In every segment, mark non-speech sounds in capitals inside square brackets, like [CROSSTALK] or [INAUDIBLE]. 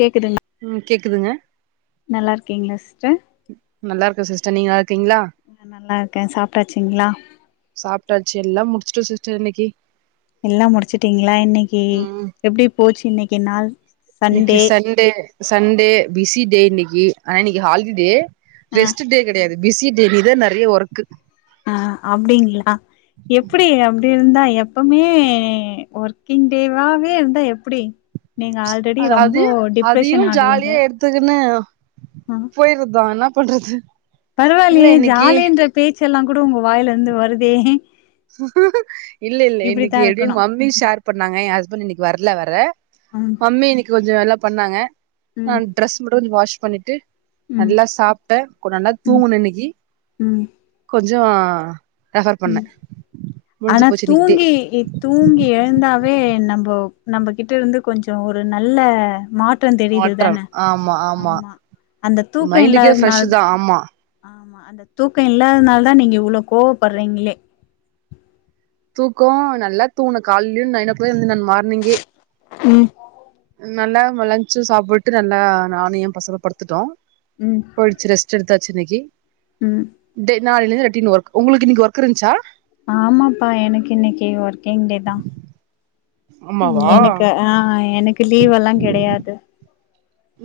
கேக்குதுங்க உம் கேக்குதுங்க நல்லா இருக்கீங்களா சிஸ்டர் நல்லா இருக்க சிஸ்டர் நீங்க நல்லா இருக்கீங்களா நல்லா இருக்கே சாப்ட்டாச்சிங்களா சாப்ட்டாச்சு எல்லா முடிச்சுட்ட சிஸ்டர் இன்னைக்கி எல்லா முடிச்சுட்டீங்களா இன்னைக்கி ம் எப்டி போச்சு இன்னைக்கி நாள் இன்னைக்கி சண்டே சண்டே பிஸி டே இன்னைக்கி ஆனா இன்னைக்கி ஹாலி டே ஆ ரெஸ்ட்டு டே கெடையாது பிஸி டே இன்னக்கி தா நெறைய ஒர்க்கு ஆ அப்டிங்களா எப்டி அப்டி இருந்தா எப்பமே ஒர்க்கிங் டேவாவே இருந்தா எப்டி நீங்க ஆல்ரெடி ரொம்ப டிப்ரெஷன் ஆகுவீங்க இப்பதுன்னா ஆ போயிருந்தோ என்ன பண்றது இல்ல பரவாயில்லயே இன்னைக்கு ஜாலேன்ற பேச்சு எல்லா கூட உங்க வாயில இருந்து வருதே இல்ல இல்ல இப்டித்தா இன்னைக்கி எதையு இருக்கணு மாறந் விஸ் ஷேர் பண்ணாங்க என் ஹஸ்பண்ட் இன்னைக்கி வரல வேற ம் மம்மி இன்னைக்கி கொஞ்சோ எல்லா பண்ணாங்க நா ம் டிரெஸ் மட்டு வாஷ் பண்ணிட்டு ம் நல்லா சாப்டே க்கு நல்லா ம் தூங்குன இன்னைக்கி ம் கொஞ்சோ ரெஃபர் பண்ண ம் ஆனா தூங்கி கி தூங்கி எழுந்தாவே நம்ப நம்பகிட்ட இருந்து கொஞ்சோ ஒரு நல்ல மா ற்றம் தெரியுது மாற்றம் தான ஆமா ஆமா அந்த தூக்க மைண்டுக்கே ஃப்ரெஷ் இல்லாததுனால தா ஆமா ஆமா அந்த தூக்க இல்லாதுனாலதா நீங்க இவ்ளோ கோவப்பட்றீங்களே தூக்கோ நல்லா தூங்குன கால்லியு நைன் ஓ கிளாக் எழுந்த நானு மார்னிங்கே ம் நல்லா லன்ச் சாப்புட்டு நல்லா நானு ஏ பசங்களு படுத்துட்டோ ம் போயிடுச்சு ரெஸ்ட் எடுத்தாச்சு இன்னைக்கி ம் டெ நாளைலிருந்து ரெட்டின் ஒர்க் உங்களுக்கு இன்னக்கி ஒர்க் இருந்ச்சா ஆமாப்பா எனக்கு இன்னைக்கி ஒர்க்கிங் டே தா ஆமாவா எனக்கு ஆ எனக்கு லீவெல்லா கெடையாது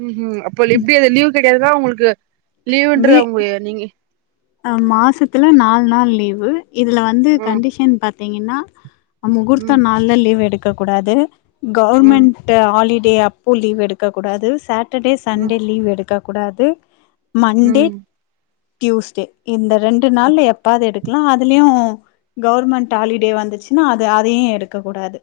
ம்ஹூம் அப்போ எப்டி அது லீவ் கிடையாதுனா உங்களுக்கு வீ லீவுன்றது அவங்க நீங்க அ மாசத்துல நாலு நாள் லீவு இதுல வந்து ம் கண்டிஷன் பாத்தீங்கனா முகூர்த்த ம் நாள்ல லீவ் எடுக்க கூடாது ம் கவர்மெண் ட்டு ஹாலிடே அப்போ லீவ் எடுக்க கூடாது, சாட்டர்டே ம் சன்டே லீவ் எடுக்க கூடாது, மண்டே ம் தியூஸ்டே இந்த ரெண்டு நாள்ல எப்பாது எடுக்கலா அதுலயு கவர்மெண்ட் ஹாலிடே வந்துச்சுனா அது அதையு எடுக்கக்கூடாது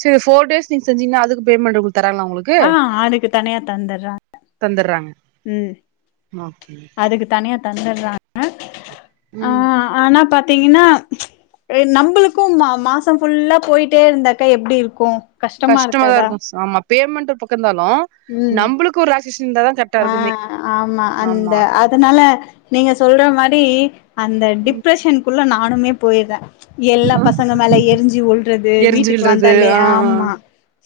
சேரி ஃபோர் டேஸ் நீங்க செஞ்சிங்னா அதுக்கு பேமண்ட் உங்களுக்கு தராங்ளா உங்களுக் ஆ அதுக்கு தனியா தந்துட்றாங்க, தந்துடுறாங்க ம் ஓகே ஓகே தந்துட்றாங்க ம் அ ஆனா பாத்தீங்கனா எ நம்பளுக்கு மா மாசம் ஃபுல்லா போயிட்டே இருந்தாக்கா எப்டி இருக்கு கஷ்டமா கஷ்டமாதா இருக்காதா இருக்கு ஆமா பேமெண்ட் பக்கந்தாலு ம் க்கு ஒரு ரிலாக்சேஷன் இருந்தாதா கரெக்டா ஆ இருக்குமே ஆமா அந்த ஆமா அதனால நீங்க சொல்ற மாரி அந்த ம் டிப்ரெஷனுக்குள்ள நானுமே போயிட்ற எல்லா பசங்க மேல எரிஞ்சு விழ்றது எரிஞ்சு வீட்டுக்கு விழுறது வந்தாலே ஆ ஆமா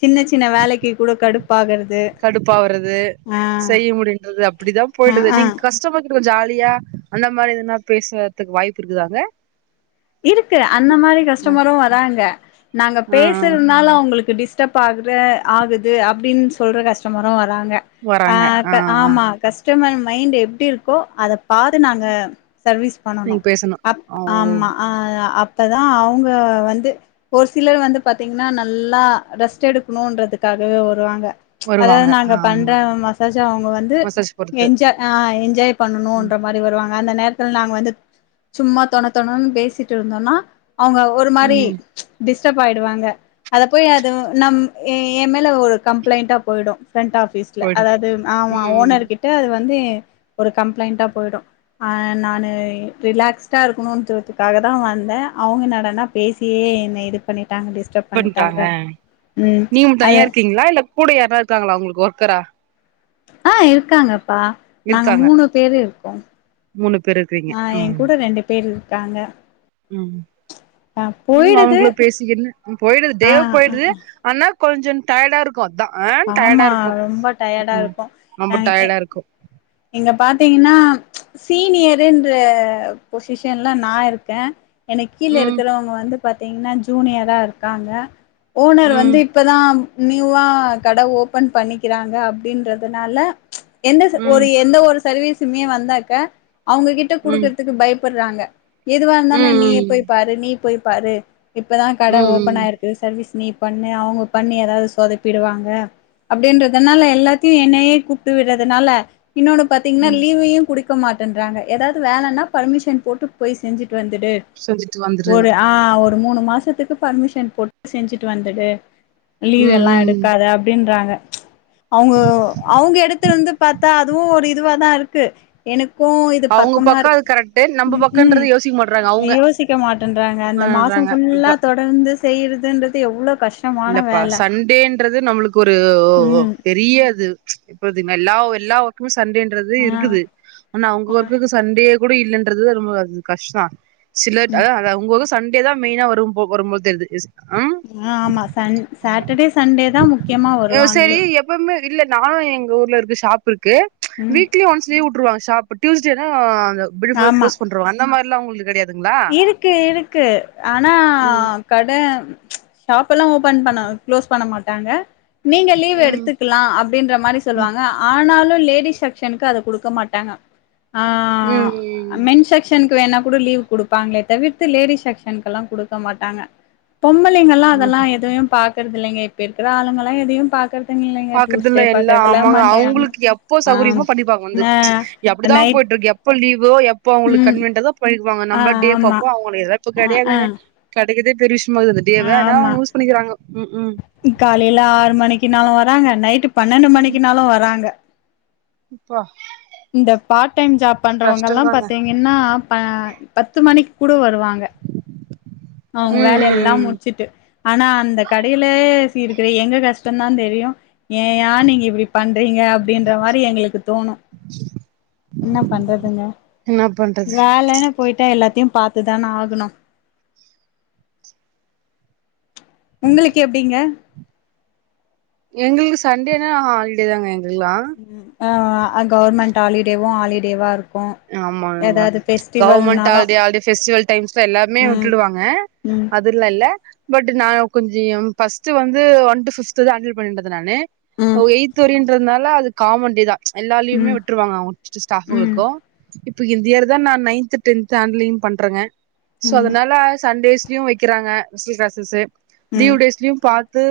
சின்ன சின்ன வேலைக்கி கூட கடுப்பாகறது கடுப்பாவறது ஆ செய்ய முடிந்தது அப்டிதா ஆ போயிடுது ஆ நீங் கஸ்டமர்கிட்ட ஒரு ஜாலியா அந்த மாரி எதுனா பேசுறதுக்கு வாய்ப்பு இருக்குதாங்க இருக்கு அந்த மாரி கஸ்டமரு வராங்க நாங்க ஆ ஆ பேசுறதுனால அவங்களுக்கு டிஸ் டப் ஆகுற ஆகுது அப்டின்னு சொல்ற கஸ்டமரும் வராங்க அ வராங்க ஆ இப்ப ஆ ஆமா கஸ்டமர் மைண்ட் எப்டி இருக்கோ அத பாத்து நாங்க சர்வீஸ் பண்ணணு நீங்க பேசணு அப் ஓ ஆமா ஆ அப்பதா அவங்க வந்து ஒரு சிலர் வந்து பாத்தீங்னா நல்லா ரெஸ்ட் எடுக்குணுன்றதுக்காவே வருவாங்க அதாவது வருவாங்க நாங்க ஆமா பண்ற மசாஜ்ஜ அவங்க வந்து மசாஜ் பொறுத்து என்ஜாய், ஆ, என்ஜாய் ம் பண்ணணுன்ற மா ரி வருவாங்க அந்த நேரத்துல நாங்க வந்து சும்மா தொண தொணனு பேசிட்டு இருந்தோன்னா அவங்க ஒரு மாரி ம் டிஸ்டர்ப் ஆயிடுவாங்க அத போய் அது நம் எ ஏ மேல ஒரு கம்ப்ளைண்டா போயிடு ஃப்ரண்ட் ஆஃபிஸ் ல போயிடு அதாவது ஆமா ம் ம் ஓனர் கிட்ட அது வந்து ஒரு கம்ப்ளைண்டா போயிடு ஆ நானு ரிலாக்ஸ்டா இருக்கணுன் [UNINTELLIGIBLE] காக தா வந்த அவுங்க என்னாடானா பேசியே என்ன இது பண்ணிட்டாங்க டிஸ் பண்ட்டாங்க நீயும் தனியா அது இருக்கீங்களா இல்ல கூட யார்னா இருக்காங்களா உங்களுக்கு ஒர்க்கரா ஆ இருக்காங்கப்பா நாங்க இருக்காங்க மூணு பேரு இருக்கோம் மூணு பேரு இருக்கிரி ஆ எ கூட ரெண்டு பேர் இருக்காங்க ம் ஆ உடுங்க போயிடுது அவுங்களு பேசிக்குனு போயிடுது ஆ டேவு ஆ போயிடுது ஆனா கொஞ்சோ டயர்டா இரு க்கு அதா அ டயர்டா ஆமா இருக்கு ரொம்ப ம் டயர்டா ம் இருக்கு ரொம்ப அ எ டயர்டா இருக்கு இங்க பாத்தீங்கன்னா சீனியருன்ற பொசிஷன்ல நா இருக்க எனக்கு கீழ ம் இருக்கறவங்க வந்து பாத்தீங்கன்னா ஜூனியரா இருக்காங்க ஓனர் ம் வந்து இப்பதா நியூவா கட ஓபன் பண்ணிக்கிறாங்க அப்டின்றதுனால எந்த ம் ஒரு எந்த ஒரு சர்வீசுமே வந்தாக்க அவுங்க கிட்ட ம் குடுக்குறதுக்கு பயப்படுறாங்க எதுவா ம் இருந்தாலு நீய ம் போய் பாரு நீ போய் பாரு இப்பதா கட ம் ஓபன் ம் ஆயிருக் கு சர்வீஸ் நீ பண்ணு அவுங்க பண்ணி ஏதாவது சொதப்பிருவாங்க அப்டின்றதுனால எல்லாத்தையு என்னையே கூப்ட்டு விடுறதுனால இன்னொன்னு பாத்தீங்கன்னா ம் லீவையு‌ குடுக் டுக்க மாட்டேன்றாங்க ஏதாவது வேலன்னா பர்மிஷன் போட்டு போய் செஞ்சுட்டு வந்துடு செஞ்சுட்டு வந்துரு ஒரு ஆ ஒரு மூணு மாசத்துக்கு பர்மிஷன் போட் செஞ்சுட்டு வந்துடு லீவ் ம் எல்லா ம் எடுக்காது அப்டின்றாங்க அவுங்க அவுங்க எடத்துல இருந்து பாத் தா அதுவு ஒரு இதுவா தா இருக்கு எனக்கு இது அவங்க பக்கமா பக்கோ அது இருக்கு கரெக்ட் நம்ம ம் ம் பக்கன்றது யோசிக்க மாட்றாங்க அவங்க யோசி க்க மாட்டேன்றாங்க அந்த மாசோ பண்றாங்க அதா ஃபுல்லா தொடர்ந்து செய்யறதுன்றது எவ்ளோ கஷ் இல்லப்பா சண்டேன்றது நம்மளுக்கு ஒரு ஒ ஒ ம் பெரிய அது இப்பதுங்க எல்லா எல்லா ஒர்க்குமே சண்டேன்றது ஆ இருக்குது ஆனா அ உங்க ஆ ஒர்க்குக்கு சண்டே கூட இல்லன்றது தா ரொம்ப அது கஷ்டோ சில ட ம் அதா அதா அவுங்க அவுங்க சண் டேதா மெயினா வரும் போ வரும் போது தெர்து எஸ் ஆ ஆ ஆமா சண் சேட்டர்டே சண்டே தா முக்கியமா வருவாங்களே எப்போ மே இல்ல நா எங்க ஊர்ல இருக்கு ஷாப் இருக்கு ம் வீக்லி ஒன்ஸ் லீவ் வுட்டுருவாங்க ஷாப் டியூஸ்டேனா அந்த பிள்ளு ஃபுல்லா ஆமா க்ளோஸ் பண்றுவாங்க அந்த மாரிலா உங்களுது கடையாது இருக்கு இருக்கு ஆனா ம் கட ஷாப் எல்லா ஓபன் பண்ண க்ளோஸ் பண்ண மாட்டாங்க நீங்க லீவ் ம் எடுத்து க்கலா அப்டின்ற மாரி ம் சொல்லுவாங்க ஆனாலு லேடிஸ் செக்ஷனுக்கு அது கொடுக்க மாட்டாங்க ஆ ஆ ஆ ம் மென் செக்ஷனுக்கு வேணா கூட லீவ் குடு பாங்களே தவிர்த்து லேடிக்ஷனுகெல்லா குடுக்க மாட்டாங்க பொம்பளைங்காளா ஓ அதெல்லா எதுையும் பாக் பா க்கரதில்லைங்க இப்ப இருக்க ஆளுங்கலா எதையு பாக்கறது பாக்குறது இல்ல எல்லா ஆமாங்க அவுங்களுக்கு எப்போ சௌகரியமோ பண்ணிப்பாங்க வந்து ஆ இங் ஆ அப்படித்தா நைட் போயிட்டு இருக்கு எப் போ லீவோ எப்போ அவுங்களுக்கு ம் கன்வீன்டோதோ போயிக்குவாங்க ஆ நம்ப டே ஆமா பாப்போ அவுங்களேதா இப்ப ஆ ஆ கடையாதுங்க கடைக்கதே பெரிய விஷயமாது இந்த டே ஆ வேனா ஆமா அவுங்க யூஸ் பண்ணிக்கிறாங்க ம் ம் காலையில ஆறு மணிக்கு நாளு வராங்க நைட்டு பன்னெண்டு மணிக்கு நாளு வராங்க ப்பா இந்த பார்ட் டைம் ஜாப் பண்றவங்க எல்லா பாத்தீங்கன்னா ப பத்து மணிக்கு கூட வருவாங்க அவுங்க ம் வேலய ம் எல்லா ம் முடிச்சுட்டு ஆனா அந்த கடையிலே சீ இருக்கற எங்க கஷ்டோ தா தெரியு ஏய்யா நீங்க இப்டி பண்றீங்க அப்டின்ற மாரி எங்களுக்கு தோணு சில் ன்ன பண்றதுங்க பண்றது வேலைன்னு போயிட்டா எல்லாத்தையு பாத்துதானே ஆகணு உங்களுக்கு எப்டிங்க எங்ளுக்கு சண்டேனா ஹாலிடே தாங்க எங்ளுல்லா ம் ஆ கவுவர்மெண்ட் ஹாலிடேவும் ஹாலிடேவா இருக் ஆமாங்க கவுர்மெண்ட் ஹால்டே ஹால்டே ஃபெஸ்டிவல் டைம்ஸ்ல எல்லாமே ம் விட்டுடுவாங்க ம் அத் திர்லா இல்ல பட் நா கொஞ்சியம் ஃபஸ்ட்டு வந்து ஒன் டு பிப்துதா ஹாண்டல் பண்ணிருந்தது நானு ம் எய்த்து வெரியுன்றதுனால அது காமண்டே தா எல்லா லீவுமே ம் விட்டுருவாங்க அவங்க ம் ஸ்டாப்புங்களுக்கு இப்ப இந்த இயரு தா நா நைன்த் டென்த் ஹாண்டலி பண்றங்க சோ ம் அதனால சண்டேஸ் லியு வெக்கிறாங்க ஸ்பெஷல் கிளாஸஸ்ஸு ம் லீவ் டேஸ்லியும் பாத்து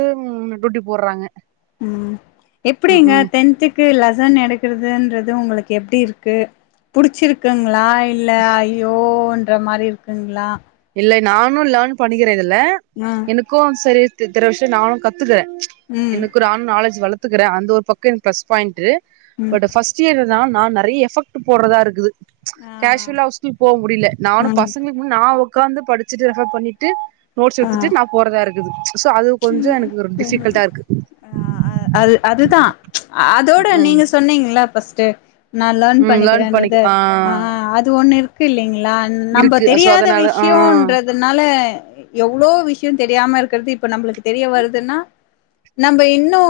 டூட்டி போறாங்க உம் எப்டிங்க டென்த்திக் கு லெசன் எடுக்கிறதுன்றது உங்களுக்கு எப்டி இருக்கு புடிச்சிருக்குங்ளா இல்ல ஐயோன்ற மாரி இருக்குங்ளா இல்லை நானு லேர்ன் பண்ணிக்கிறே இதுல ம் எனக்கு சரி த்ர விஷ்யோ நானு கத்துக்கறே ம் எனக்குறான் நாலேஜ் வளர்த்துக்கறே அந்த ஒரு பக்கம் எனக்கு பிளஸ் பாயிண்ட் ம் பட் ஃபஸ்ட் சியோ என்னனா நானு நெறைய எஃபக்ட் போட்றதா இருக்குது ஆ கேஸ்சுவலா ஸ்கூலுக்கு போவ முடியல நானு ம் பசங்ளுக் முன் நா உக்காந்து படிச்சிட்டு ரெஃபேர் பண்ணிட்டு நோட்ஸ் எடுத்துட்டு நா போறதா இருக்குது சோ அது கொஞ்சோ எனக்கு ஒரு ஆ டிஃபிகல்ட்டா இருக்கு ஆ அது அதுதா அதோட ம் நீங்க சொன்னீங்க இல்ல ஃபர்ஸ்ட்டு நா லேர்ன் ம் பண்ணிக்கிறேன்றத பண்ணிக்க ஆ ஆஹ் அது ஒண்ணு இருக்கு இல்லிங்ளா நம்ம இருக்கு சோ தெரியாத அதனால ஆ விஷயோன்றதுனால எவ்ளோ விஷியோ தெரியாம இருக்கிறது இப்ப நம்ளுக்கு தெரிய வருதுன்னா நம்ம இன்னு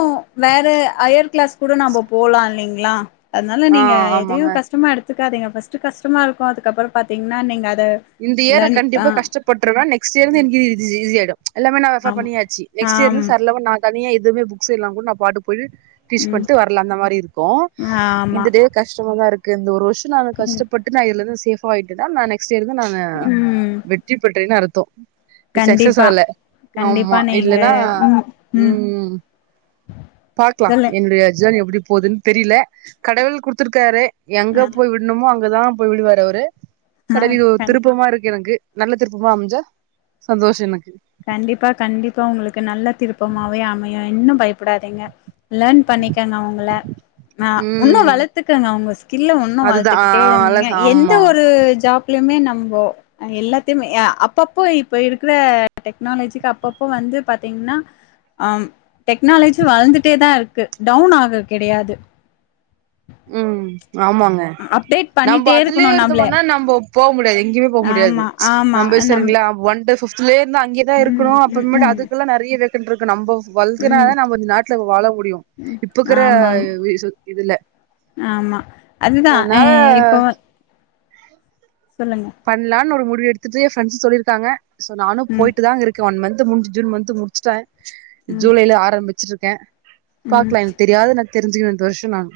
வேற ஹையர் கிளாஸ் கூட நாம்ப போலா இல்லிங்ளா அதனால ஆ நீங்க எதையு ஆமாங்க கஷ்டமா எடுத்துக்காதீங்க ஃபர்ஸ்ட்டு கஷ்டமா இருக்கு அதுக்கப்புறம் பாத்தீங்கனா நீங்க அத இந்த இயர் லேர்ன் ஆ கண்டிப்பா கஷ்டப்படுறுவ நெக்ஸ்ட் இயர் இருந்து எனக்கு இ ஈஸியாயிடு எல்லாமே ந ரெஃபேர் ஆமா பண்ணியாச்சி நெக்ஸ்ட் ஆம் இயர்லுந் சர்ளமா நா தனியா எதுவுமே புக்ஸ் இல்லாம கூட நா பாட்டுக்கு போயிட்டு டீச் ம் பண்ணிட்டு வ்ரல அந்த மாரி இருக்கு ஆமா இந்த டே கஷ்டமா தா இருக்கு இந்த ஒரு வருஷோ நானு ம் கஷ்டப்பட் னாயிர்லந்து சேபா ஆயிட்டு தா நா நெக்ஸ்ட் இயர்லந்து நா ம் வெற்றி பெற்றறேன்னு அர்த்தோ சக்சஸ் கண்டிப்பா ஆல கண்டிப்பா ஆமா நீங்க இல்லன்னா ம் உம் ம் பாக்லா சொல்லு என்னுடைய ஜேனி எப்டி போதுன்னு தெரியல கடவுள் குடுத்துருக்காரு எங்க ஆ போய் விட்ணுமோ அங்கதா போய் விடுவாரு அவரு ஆ கடலிது கண்டி திருப்பமா இருக்கு எனக்கு நல்ல திருப்பமா அமைஞ்சா சந்தோஷோ எனக்கு கண்டிப்பா கண்டிப்பா உங்ளுக்கு நல்ல திருப்பமாவே அமையு இன்னும் பயப் டாதீங்க லேர்ன் பண்ணிக்கங்க அவங்கள னா உன்னு ம் வளர்த்துக்கங்க உங்க ஸ்கில்ல உன்னு அதுதா ஆ வளர்த்துக்கிட்டே இருந்தீங்க ஆ எந்த ஆமா ஒரு ஜாப் லியுமே நம்போ எல்லாத்திமே அப்பப்போ இப்ப இருக்குற டெக்னாலஜிக்கு அப்பப்போ வந்து பாத்தீங்னா ஆம் டெக்னாலஜி வளர்ந்துட்டே தான் இருக்கு டவுன் ஆக கெடையாது ம் ஆமாங்க அப்டேட் நம்ம பண்ணிட்டே இருக்கணு அதுலயே நம்ள இருந்தமானா நம்போ போ முடியாது எங்கிமே போ முடியாது ஆமா ஆமா நம்ப நம் சரிங்களா ஒன் டு பிப்துலேந்தா அங்கியே தா ம் இருக்கனோ ம் அப்ரமேட்டு ம் அதுக்குல்லா நெறைய வேகண்ட் இருக்கு நம்போ ம் வள்துனாதா நம்ம நாட்டுல வாழ முடியு இப்பக்கிற ஆமாம் வீசு இதுல ஆமா அதுதா ஹ அதனால இப்போ சொல்லுங்க பண்லானு ஒரு முடிவு எடுத்துட்டு எ ஃப்ரெண்டஸ் சொல்லிருக்காங்க சோ நானு ம் போயிட்டு தா இருக் கே ஒன் மன்த்து முடிஞ்சு ஜூன் மன்த்து முடிச்சிட்டே ம் ஜூலைல ஆரம்பிச்சிட்ருக்கே ம் பாக்லா எனக் தெரியாத நா தெரிஞ்சிக்கிற இந்த வர்ஷோ நானு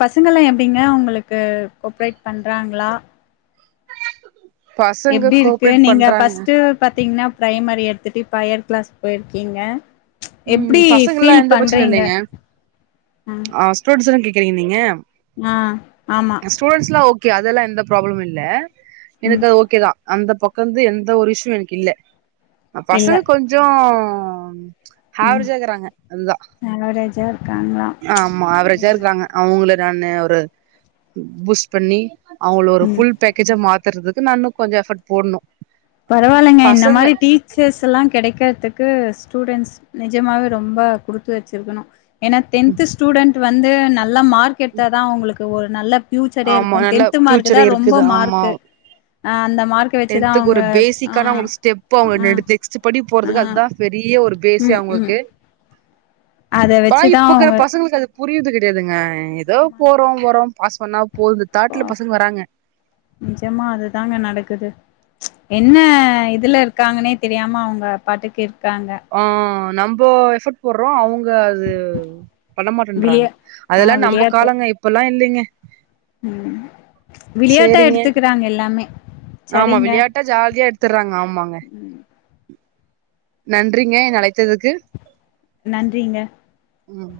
பசங்கல்லா எப்டிங்க உங்களுக்கு கோப்ரேட் பண்றாங்ளா பசங்க எப்டியிருக்கு கோஆப்ரேட் நீங்க பண்றாங்க ஃபஸ்ட்டு பாத்தீங்ன்னா பிரைமரி எடுத்துட்டு இப்போ ஹையர் கிளாஸ் போய்ருக்கீங்க எப்டி ம் பசங்கல்லா ஃபீல் எந்த பிரச்சன பண்றீங்க ம் ஸ்டுடென்ட்ஸ்ல்லா கேக்குறீங்க நீங்க ஆ ஆமா ஸ்டூடெண்ட்ஸ்லா ஓகே அதெல்லா எந்த ப்ராப்ளமு இல்ல எனக்கு ம் அது ஓகே தா அந்த பக்கர்ந்து எந்த ஒரு இஸ்சு எனக்கில்ல இல்ல பசங்க கொஞ்சோ ஏவ்ரேஜா இருக்கிறாங்க அதுதா ஆவரேஜா இருக்காங்களா ஆமா ஏவ்ரேஜா இருக்கிறாங்க அவுங்கள நானு ஒரு பூஸ்ட் பண்ணி அவுங்கள ஒரு ஃபுல் பேக்ஜா மாத் றதுக்கு நானு கொஞ்சோ எஃபர்ட் போடணு பரவால்லைங்க இந்த பசங்க மாரி டீ ச்சர்ஸ்ல்லா கெடைக்கற்துக்கு ஸ்டூடெண்ட்ஸ் நெஜமாவே ரொம்ப குடுத்து வெச்சிருக்கணு ஏனா டென்த்து ஸ்டூடெண்ட் வந்து நல்ல மார்க் எடுத்தா தா அவுங்களுக்கு ஒரு நல்ல பியூச்சரே ஆமா இருக்கு நல்ல டென்த் மார்க்கு ஃபியூச்சர் தா ரொம்ப இருக்குது மார்க்கு அ அந்த மார்க் டென்த்து குரு பேஸிக்கான அவுங்களுக் ஸ்டெப்பு அவுங்க ஆ நெடு நெக்ஸ்ட்டு படி ஆ போறதுக்கு அத்தா பெரிய ஒரு பேஸே ம் ம் அவுங்களுக்கு அத வாய் வச்சுதா இப்பிக்கிற அவங்க பசங்களுக்கு அது புரியிது கெடையாதுங்க எதோ ஆமாங்க போறோ வரோம் பாஸ் பண்ணா போது தாட்ல பசங்க வராங்க நெஜமா அதுதாங்க நடக்குது என்ன இதுல இருக்காங்கன்னே தெரியாம அவ்ங்க பாட்டுக்கு இருக்காங்க அ நம்போ எஃபோட் போட்றோ அவ்ங்க அது பண்ணமாட்டேன்றாங்க விளையா ஆ அதெல்லா நம்ப விளையாட்டு காலங்க இப்பெல்லா இல்லைங்க ம் விளையாட்டா சேரிங்க எடுத்துக்கறாங்க எல்லாமே ஆமா சரிங்க விளையாட்டா ஜாலியா எடுத்துர்றாங்க ஆமாங்க ம் நன்றிங்க எனை அழை த்துக்கு நன்றிங்க ம்